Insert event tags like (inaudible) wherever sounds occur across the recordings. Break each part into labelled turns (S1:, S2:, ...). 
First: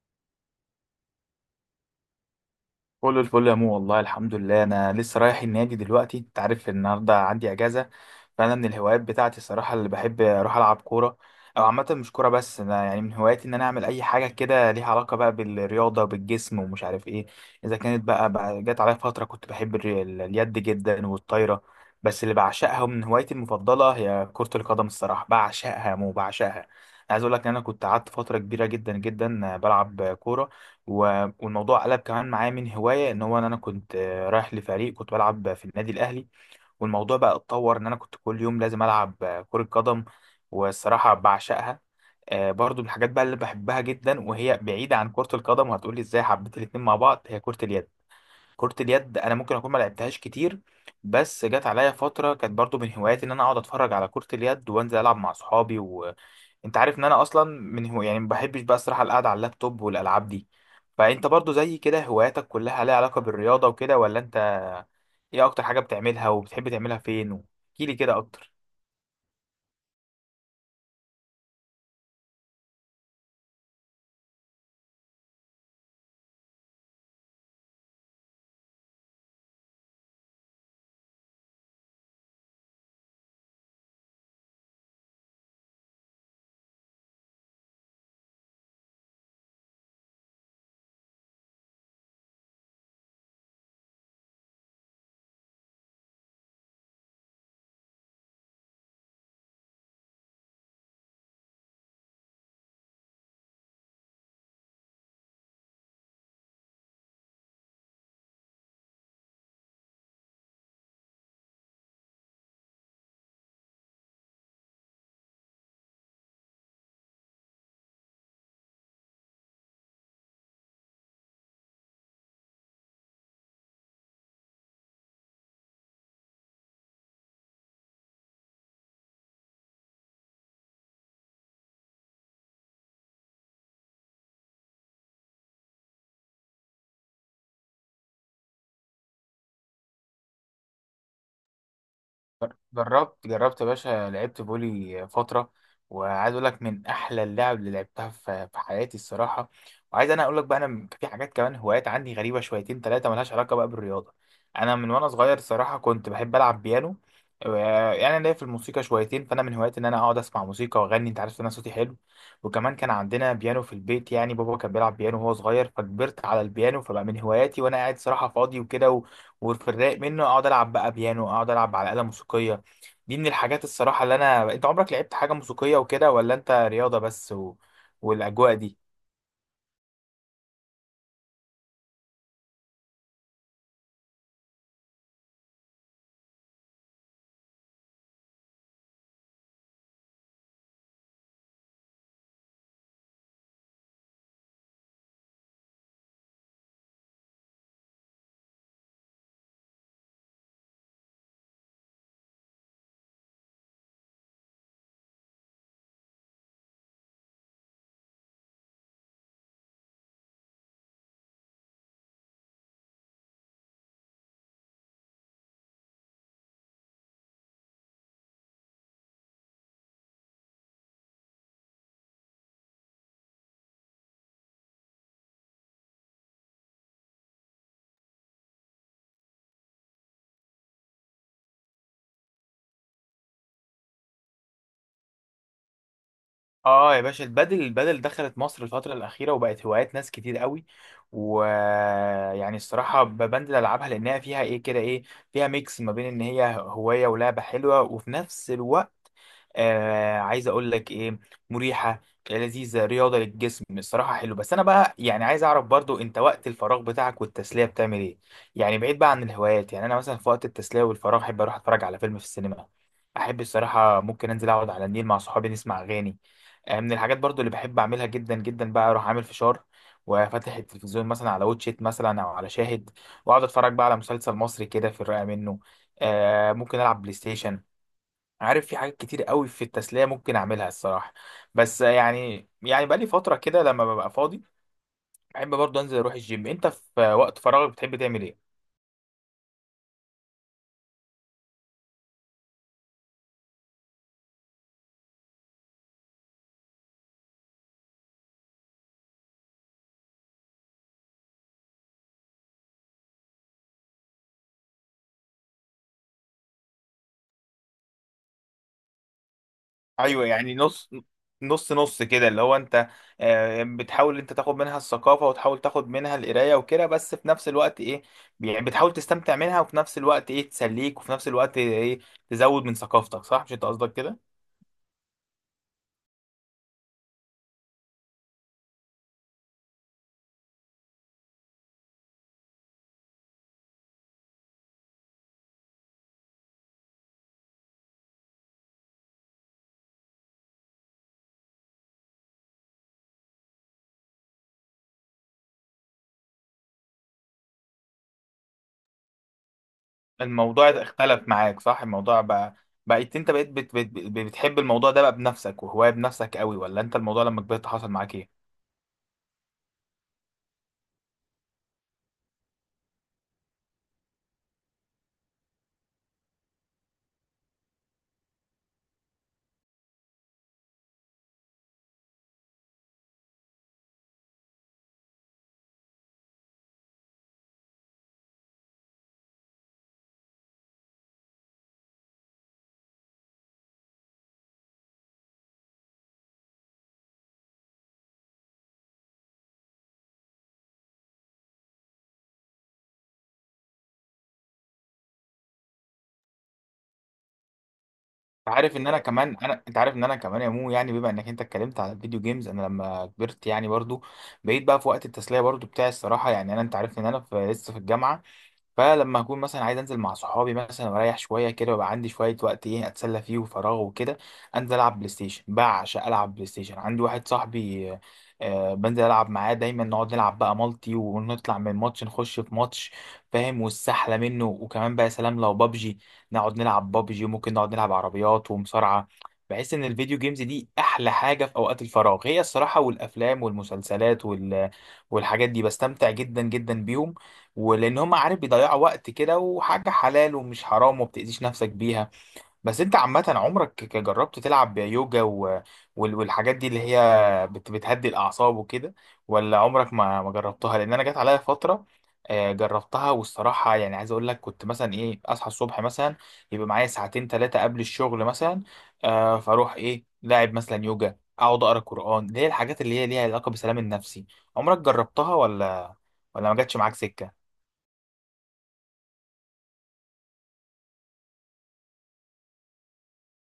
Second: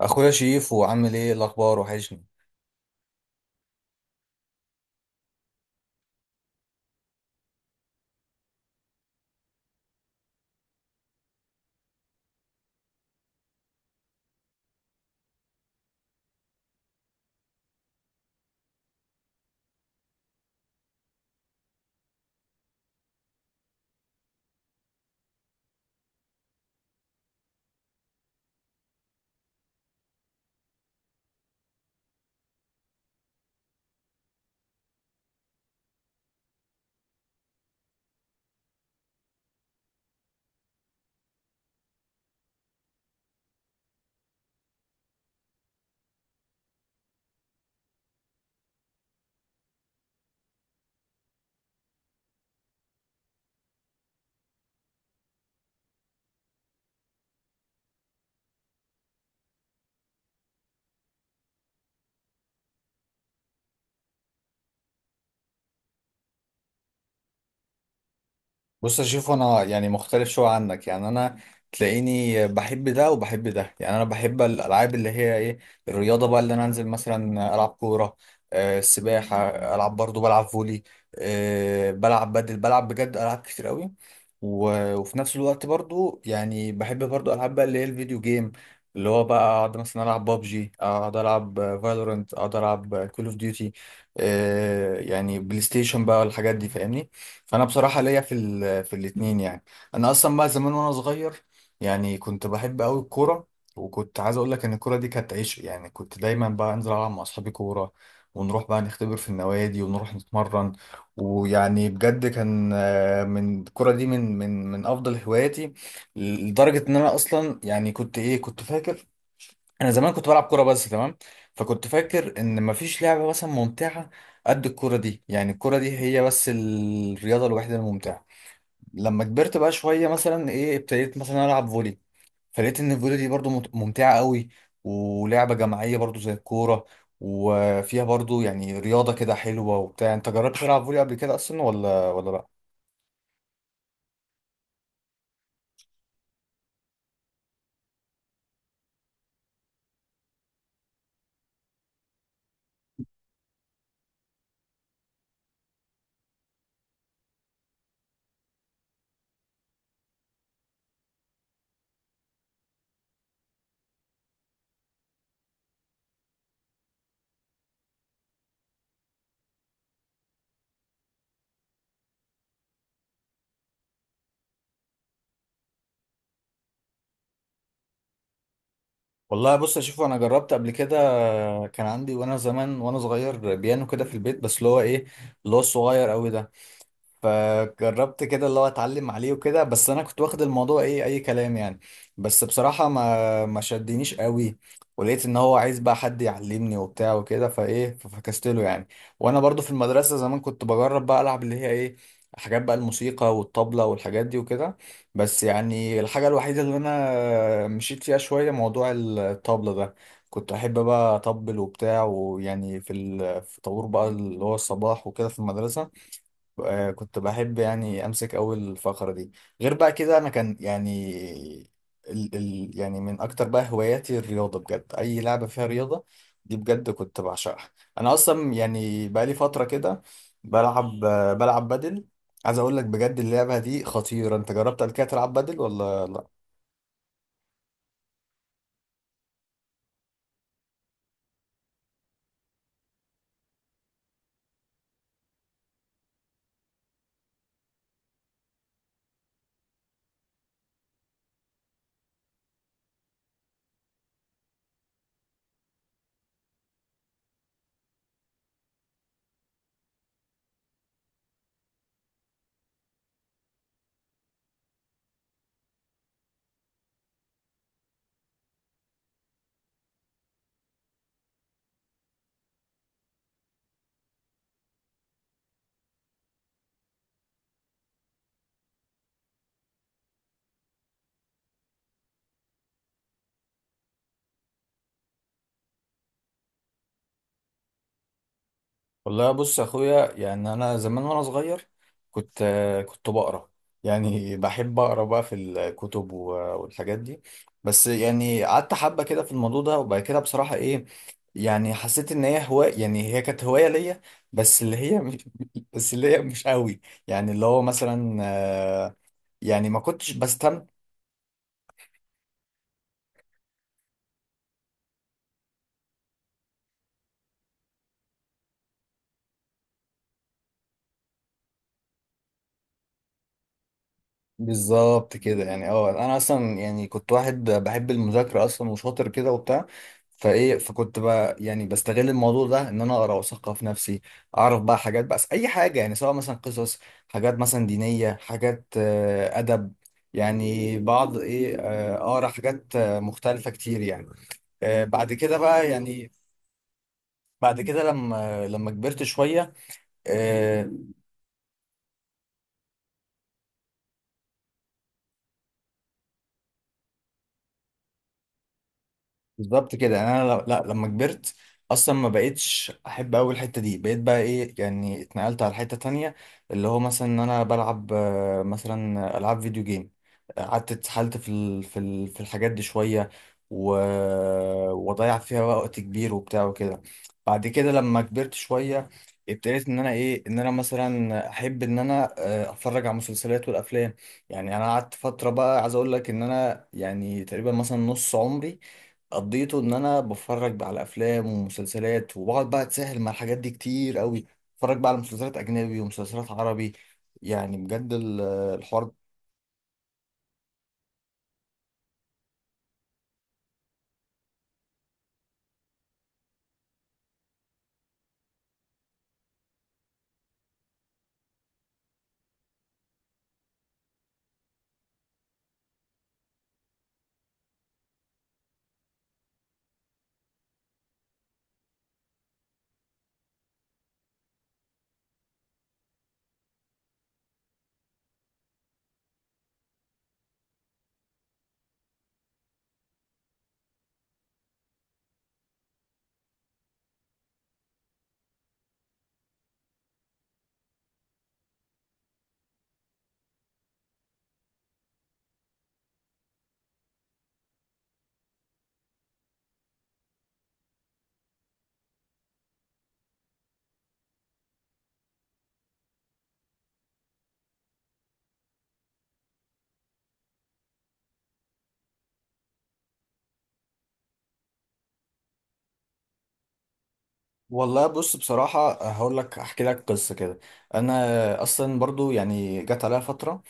S1: اخويا شيف، وعامل ايه الاخبار؟ وحشني.
S2: كل الفل يا مو، والله الحمد لله. انا لسه رايح النادي دلوقتي، انت عارف النهارده عندي اجازه. فانا من الهوايات بتاعتي الصراحه اللي بحب اروح العب كوره. او عامه مش كوره، بس انا يعني من هواياتي ان انا اعمل اي حاجه كده ليها علاقه بقى بالرياضه وبالجسم ومش عارف ايه. اذا كانت بقى جت عليا فتره كنت بحب اليد جدا والطايره. بس اللي بعشقها من هوايتي المفضله هي كره القدم، الصراحه بعشقها يا مو، بعشقها. عايز اقول لك ان انا كنت قعدت فتره كبيره جدا جدا بلعب كوره. والموضوع قلب كمان معايا من هواية، ان هو ان انا كنت رايح لفريق، كنت بلعب في النادي الاهلي. والموضوع بقى اتطور ان انا كنت كل يوم لازم العب كرة قدم. والصراحة بعشقها. برضو من الحاجات بقى اللي بحبها جدا وهي بعيدة عن كرة القدم، وهتقولي ازاي حبيت الاتنين مع بعض، هي كرة اليد. كرة اليد انا ممكن اكون ما لعبتهاش كتير، بس جت عليا فترة كانت برضو من هواياتي ان انا اقعد اتفرج على كرة اليد وانزل العب مع صحابي. وانت عارف ان انا اصلا من هو يعني ما بحبش بقى الصراحة القعدة على اللابتوب والالعاب دي. فانت برضو زي كده هواياتك كلها ليها علاقة بالرياضة وكده ولا انت؟ ايه اكتر حاجة بتعملها وبتحب تعملها فين؟ احكيلي كده اكتر.
S1: بص، اشوف انا يعني مختلف شويه عنك، يعني انا تلاقيني بحب ده وبحب ده، يعني انا بحب الالعاب اللي هي ايه، الرياضه، بقى اللي انا انزل مثلا العب كوره، السباحه، العب، برضو بلعب فولي، بلعب بدل، بلعب بجد العاب كتير قوي. و- وفي نفس الوقت برضو يعني بحب برضو العاب بقى اللي هي الفيديو جيم، اللي هو بقى اقعد مثلا العب بابجي، اقعد العب فالورنت، اقعد العب كول اوف ديوتي، يعني بلاي ستيشن بقى والحاجات دي فاهمني. فانا بصراحه ليا في الاثنين يعني. انا اصلا بقى زمان وانا صغير يعني كنت بحب قوي الكوره، وكنت عايز اقول لك ان الكوره دي كانت عيش، يعني كنت دايما بقى انزل العب مع اصحابي كوره، ونروح بقى نختبر في النوادي ونروح نتمرن. ويعني بجد كان، من الكوره دي، من افضل هواياتي، لدرجه ان انا اصلا يعني كنت ايه، كنت فاكر انا زمان كنت بلعب كوره بس، تمام، فكنت فاكر ان مفيش لعبه مثلا ممتعه قد الكوره دي، يعني الكوره دي هي بس الرياضه الوحيده الممتعه. لما كبرت بقى شويه مثلا ايه، ابتديت مثلا العب فولي، فلقيت ان الفولي دي برضو ممتعه قوي، ولعبه جماعيه برضو زي الكوره، وفيها برضو يعني رياضه كده حلوه وبتاع. انت جربت تلعب فولي قبل كده اصلا، ولا لا؟
S2: جربت جربت يا باشا، لعبت فولي فترة. وعايز اقول لك من احلى اللعب اللي لعبتها في حياتي الصراحة. وعايز انا اقول لك بقى انا في حاجات كمان هوايات عندي غريبة شويتين ثلاثة ملهاش علاقة بقى بالرياضة. انا من وانا صغير صراحة كنت بحب العب بيانو. و- يعني انا ليا في الموسيقى شويتين، فانا من هواياتي ان انا اقعد اسمع موسيقى واغني، انت عارف ان انا صوتي حلو. وكمان كان عندنا بيانو في البيت، يعني بابا كان بيلعب بيانو وهو صغير، فكبرت على البيانو، فبقى من هواياتي وانا قاعد صراحة فاضي وكده. وفي الرايق منه اقعد العب بقى بيانو، اقعد العب على آلة موسيقية. دي من الحاجات الصراحة اللي أنا، أنت عمرك لعبت حاجة موسيقية وكده ولا أنت رياضة بس والأجواء دي؟
S1: والله، بص، اشوف انا جربت قبل كده، كان عندي وانا زمان وانا صغير بيانو كده في البيت، بس اللي هو ايه، اللي هو الصغير قوي ده، فجربت كده اللي هو اتعلم عليه وكده، بس انا كنت واخد الموضوع ايه، اي كلام يعني، بس بصراحة ما شدنيش قوي، ولقيت ان هو عايز بقى حد يعلمني وبتاع وكده، فايه ففكست له يعني. وانا برضو في المدرسة زمان كنت بجرب بقى العب اللي هي ايه، حاجات بقى الموسيقى والطبلة والحاجات دي وكده، بس يعني الحاجة الوحيدة اللي انا مشيت فيها شوية موضوع الطبلة ده، كنت احب بقى اطبل وبتاع، ويعني في طابور بقى اللي هو الصباح وكده في المدرسة، كنت بحب يعني امسك اول الفقره دي. غير بقى كده انا كان يعني، ال ال يعني من اكتر بقى هواياتي الرياضه، بجد اي لعبه فيها رياضه دي بجد كنت بعشقها. انا اصلا يعني بقى لي فتره كده بلعب بدل، عايز اقول لك بجد اللعبه دي خطيره. انت جربت قبل كده تلعب بدل ولا؟
S2: آه يا باشا، البادل البادل دخلت مصر الفترة الأخيرة وبقت هوايات ناس كتير قوي. ويعني الصراحة بنزل ألعبها لأنها فيها إيه كده، إيه فيها ميكس ما بين إن هي هواية ولعبة حلوة وفي نفس الوقت عايز اقول لك ايه، مريحه لذيذه رياضه للجسم الصراحه حلو. بس انا بقى يعني عايز اعرف برضو انت وقت الفراغ بتاعك والتسليه بتعمل ايه؟ يعني بعيد بقى عن الهوايات، يعني انا مثلا في وقت التسليه والفراغ احب اروح اتفرج على فيلم في السينما. احب الصراحه ممكن انزل اقعد على النيل مع صحابي نسمع اغاني. آه، من الحاجات برضو اللي بحب اعملها جدا جدا بقى اروح عامل فشار وفاتح التلفزيون مثلا على واتشيت مثلا او على شاهد، واقعد اتفرج بقى على مسلسل مصري كده في الرقه منه. آه، ممكن العب بلاي ستيشن. عارف في حاجات كتير قوي في التسلية ممكن أعملها الصراحة. بس يعني بقالي فترة كده لما ببقى فاضي بحب برضه أنزل أروح الجيم. أنت في وقت فراغك بتحب تعمل إيه؟
S1: والله، بص يا اخويا، يعني انا زمان وانا صغير كنت بقرا، يعني بحب اقرا بقى في الكتب و- والحاجات دي، بس يعني قعدت حبه كده في الموضوع ده، وبعد كده بصراحه ايه، يعني حسيت ان هي هوايه، يعني هي كانت هوايه ليا، بس اللي هي مش (laughs) بس اللي هي مش قوي، يعني اللي هو مثلا يعني ما كنتش
S2: أيوه يعني
S1: بستمتع.
S2: نص، نص كده اللي هو أنت، بتحاول أنت تاخد منها الثقافة وتحاول تاخد منها القراية وكده، بس في نفس الوقت إيه، يعني بتحاول تستمتع منها، وفي نفس الوقت إيه تسليك، وفي نفس الوقت إيه تزود من ثقافتك، صح مش أنت قصدك كده؟
S1: بالظبط كده، يعني انا اصلا يعني كنت واحد بحب المذاكره اصلا وشاطر كده وبتاع، فايه فكنت بقى يعني بستغل الموضوع ده ان انا اقرا واثقف نفسي، اعرف بقى حاجات، بقى اي حاجه يعني، سواء مثلا قصص، حاجات مثلا دينيه، حاجات ادب، يعني بعض ايه، اقرا حاجات مختلفه كتير يعني. بعد كده بقى، يعني بعد كده لما كبرت شويه،
S2: الموضوع
S1: آه،
S2: اختلف معاك صح، الموضوع بقى بقيت انت بقيت بتحب الموضوع ده بقى بنفسك وهواية بنفسك قوي، ولا انت الموضوع لما كبرت حصل معاك ايه؟
S1: بالظبط كده، يعني انا لا، لما كبرت اصلا ما بقتش احب اوي الحته دي، بقيت بقى ايه، يعني اتنقلت على حته تانية، اللي هو مثلا ان انا بلعب مثلا العاب فيديو جيم، قعدت اتسحلت في في الحاجات دي شويه، و... وضيع فيها وقت كبير وبتاع وكده. بعد كده لما كبرت شويه، ابتديت ان انا ايه، ان انا مثلا احب ان انا اتفرج على المسلسلات والافلام، يعني انا قعدت فتره بقى، عايز اقول لك ان انا يعني تقريبا مثلا نص عمري قضيته ان انا بتفرج بقى على افلام ومسلسلات، وبقعد بقى اتسهل مع الحاجات دي كتير قوي، اتفرج بقى على مسلسلات اجنبي ومسلسلات عربي، يعني بجد
S2: انت عارف ان
S1: الحوار.
S2: انا كمان انا، انت عارف ان انا كمان يا مو، يعني بما انك انت اتكلمت على الفيديو جيمز، انا لما كبرت يعني برضو بقيت بقى في وقت التسلية برضو بتاعي الصراحة. يعني انا انت عارف ان انا لسه في الجامعة، فلما اكون مثلا عايز انزل مع صحابي مثلا واريح شويه كده، ويبقى عندي شويه وقت ايه اتسلى فيه وفراغ وكده، انزل العب بلاي ستيشن. بعشق العب بلاي ستيشن. عندي واحد صاحبي، بنزل العب معاه دايما، نقعد نلعب بقى مالتي ونطلع من ماتش نخش في ماتش، فاهم، والسحله منه. وكمان بقى سلام لو بابجي، نقعد نلعب بابجي، وممكن نقعد نلعب عربيات ومصارعه. بحس ان الفيديو جيمز دي احلى حاجه في اوقات الفراغ هي الصراحه، والافلام والمسلسلات والحاجات دي بستمتع جدا جدا بيهم. ولان هم عارف بيضيعوا وقت كده وحاجه حلال ومش حرام وما بتاذيش نفسك بيها. بس انت عامه عمرك جربت تلعب يوجا والحاجات دي اللي هي بتهدي الاعصاب وكده، ولا عمرك ما جربتها؟ لان انا جت عليا فتره، جربتها، والصراحه يعني عايز اقول لك كنت مثلا ايه اصحى الصبح مثلا يبقى معايا ساعتين ثلاثه قبل الشغل مثلا، فاروح ايه لاعب مثلا يوجا، اقعد اقرا قران، اللي هي الحاجات اللي هي ليها علاقه بالسلام النفسي. عمرك جربتها ولا ولا ما جاتش معاك سكه؟
S1: والله، بص، بصراحة هقول لك، احكي لك قصة كده، انا اصلا برضو يعني جت عليها فترة،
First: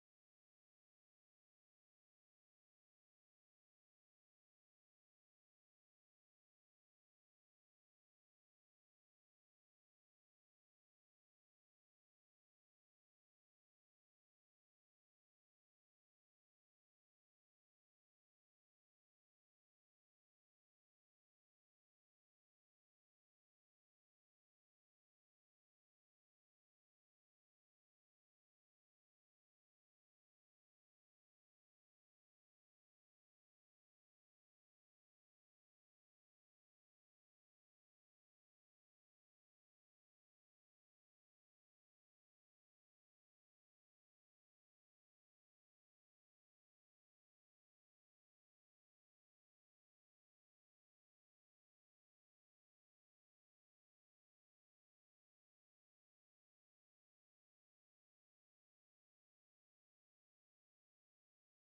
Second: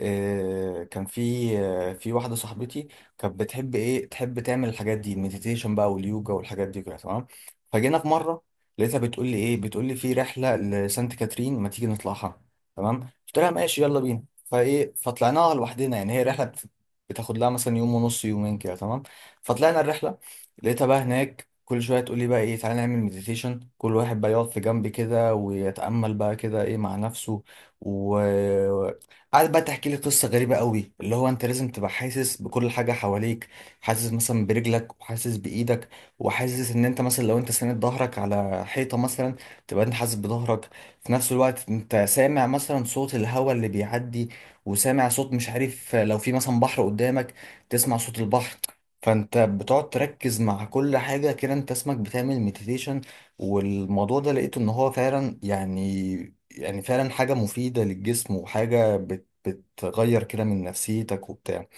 S1: كان في واحدة صاحبتي، كانت بتحب ايه، تحب تعمل الحاجات دي، المديتيشن بقى واليوجا والحاجات دي كده، تمام. فجينا في مرة، لقيتها بتقول لي ايه، بتقول لي في رحلة لسانت كاترين، ما تيجي نطلعها؟ تمام، قلت لها ماشي، يلا بينا، فايه فطلعناها لوحدنا، يعني هي رحلة بتاخد لها مثلا يوم ونص، يومين كده، تمام. فطلعنا الرحلة، لقيتها بقى هناك كل شويه تقول لي بقى ايه، تعالى نعمل مديتيشن، كل واحد بقى يقعد في جنب كده ويتامل بقى كده ايه مع نفسه، وقعد بقى تحكي لي قصه غريبه قوي، اللي هو انت لازم تبقى حاسس بكل حاجه حواليك، حاسس مثلا برجلك وحاسس بايدك، وحاسس ان انت مثلا لو انت ساند ظهرك على حيطه مثلا، تبقى انت حاسس بظهرك، في نفس الوقت انت سامع مثلا صوت الهواء اللي بيعدي، وسامع صوت، مش عارف، لو في مثلا بحر قدامك، تسمع صوت البحر، فانت بتقعد تركز مع كل حاجة كده، انت اسمك بتعمل مديتيشن. والموضوع ده لقيته ان هو فعلا، يعني فعلا حاجة مفيدة للجسم، وحاجة بتغير كده من نفسيتك وبتاع.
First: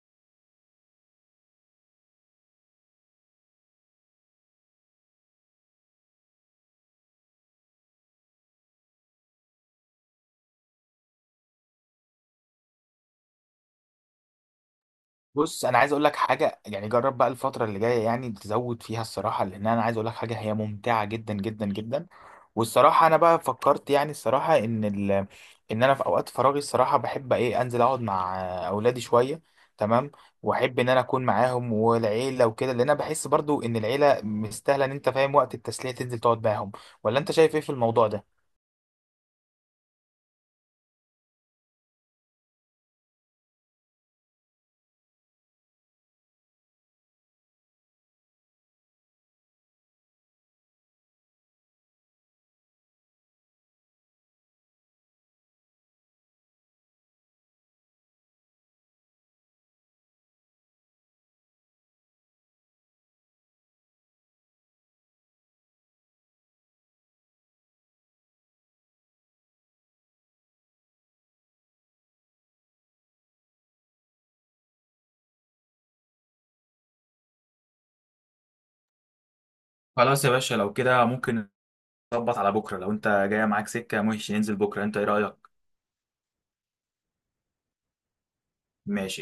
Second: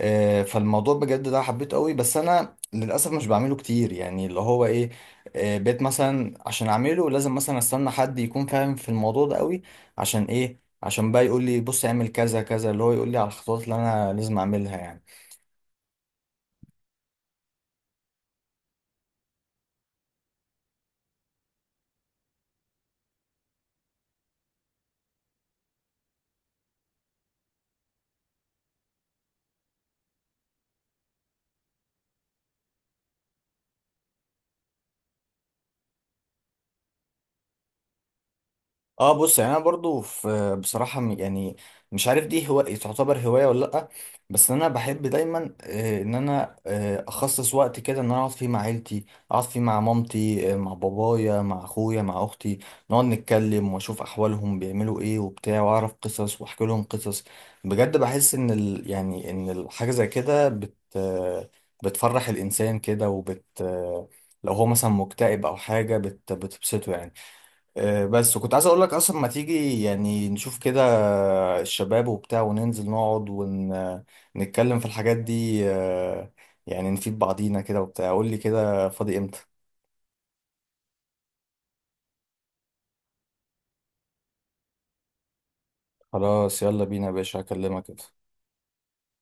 S1: فالموضوع بجد ده حبيته قوي، بس انا للأسف مش بعمله كتير، يعني اللي هو ايه، بقيت مثلا عشان اعمله لازم مثلا استنى حد يكون فاهم في الموضوع ده قوي، عشان ايه، عشان بقى يقول لي بص اعمل كذا كذا، اللي هو يقول لي على الخطوات اللي انا لازم اعملها يعني.
S2: بص انا عايز اقول لك حاجه، يعني جرب بقى الفتره اللي جايه يعني تزود فيها الصراحه، لان انا عايز اقول لك حاجه هي ممتعه جدا جدا جدا. والصراحه انا بقى فكرت يعني الصراحه ان ان انا في اوقات فراغي الصراحه بحب ايه انزل اقعد مع اولادي شويه، تمام، واحب ان انا اكون معاهم والعيله وكده، لان انا بحس برضو ان العيله مستاهله ان انت فاهم وقت التسليه تنزل تقعد معاهم. ولا انت شايف ايه في الموضوع ده؟
S1: اه بص، يعني انا برضو في بصراحه يعني مش عارف دي هو تعتبر هوايه ولا لا، بس انا بحب دايما، ان انا اخصص وقت كده ان انا اقعد فيه مع عيلتي، اقعد فيه مع مامتي، مع بابايا، مع اخويا، مع اختي، نقعد نتكلم واشوف احوالهم بيعملوا ايه وبتاع، واعرف قصص واحكي لهم قصص. بجد بحس ان ال يعني ان الحاجه زي كده بت آه، بتفرح الانسان كده، وبت آه، لو هو مثلا مكتئب او حاجه بتبسطه يعني. بس، وكنت عايز اقول لك اصلا ما تيجي يعني نشوف كده الشباب وبتاع وننزل نقعد ونتكلم في الحاجات دي، يعني نفيد بعضينا كده وبتاع. قول لي كده فاضي امتى؟
S2: خلاص يا باشا لو كده ممكن نظبط على بكره، لو انت جايه معاك سكه ماشي ننزل بكره، انت ايه رايك؟
S1: خلاص، يلا بينا يا باشا، هكلمك كده.
S2: ماشي.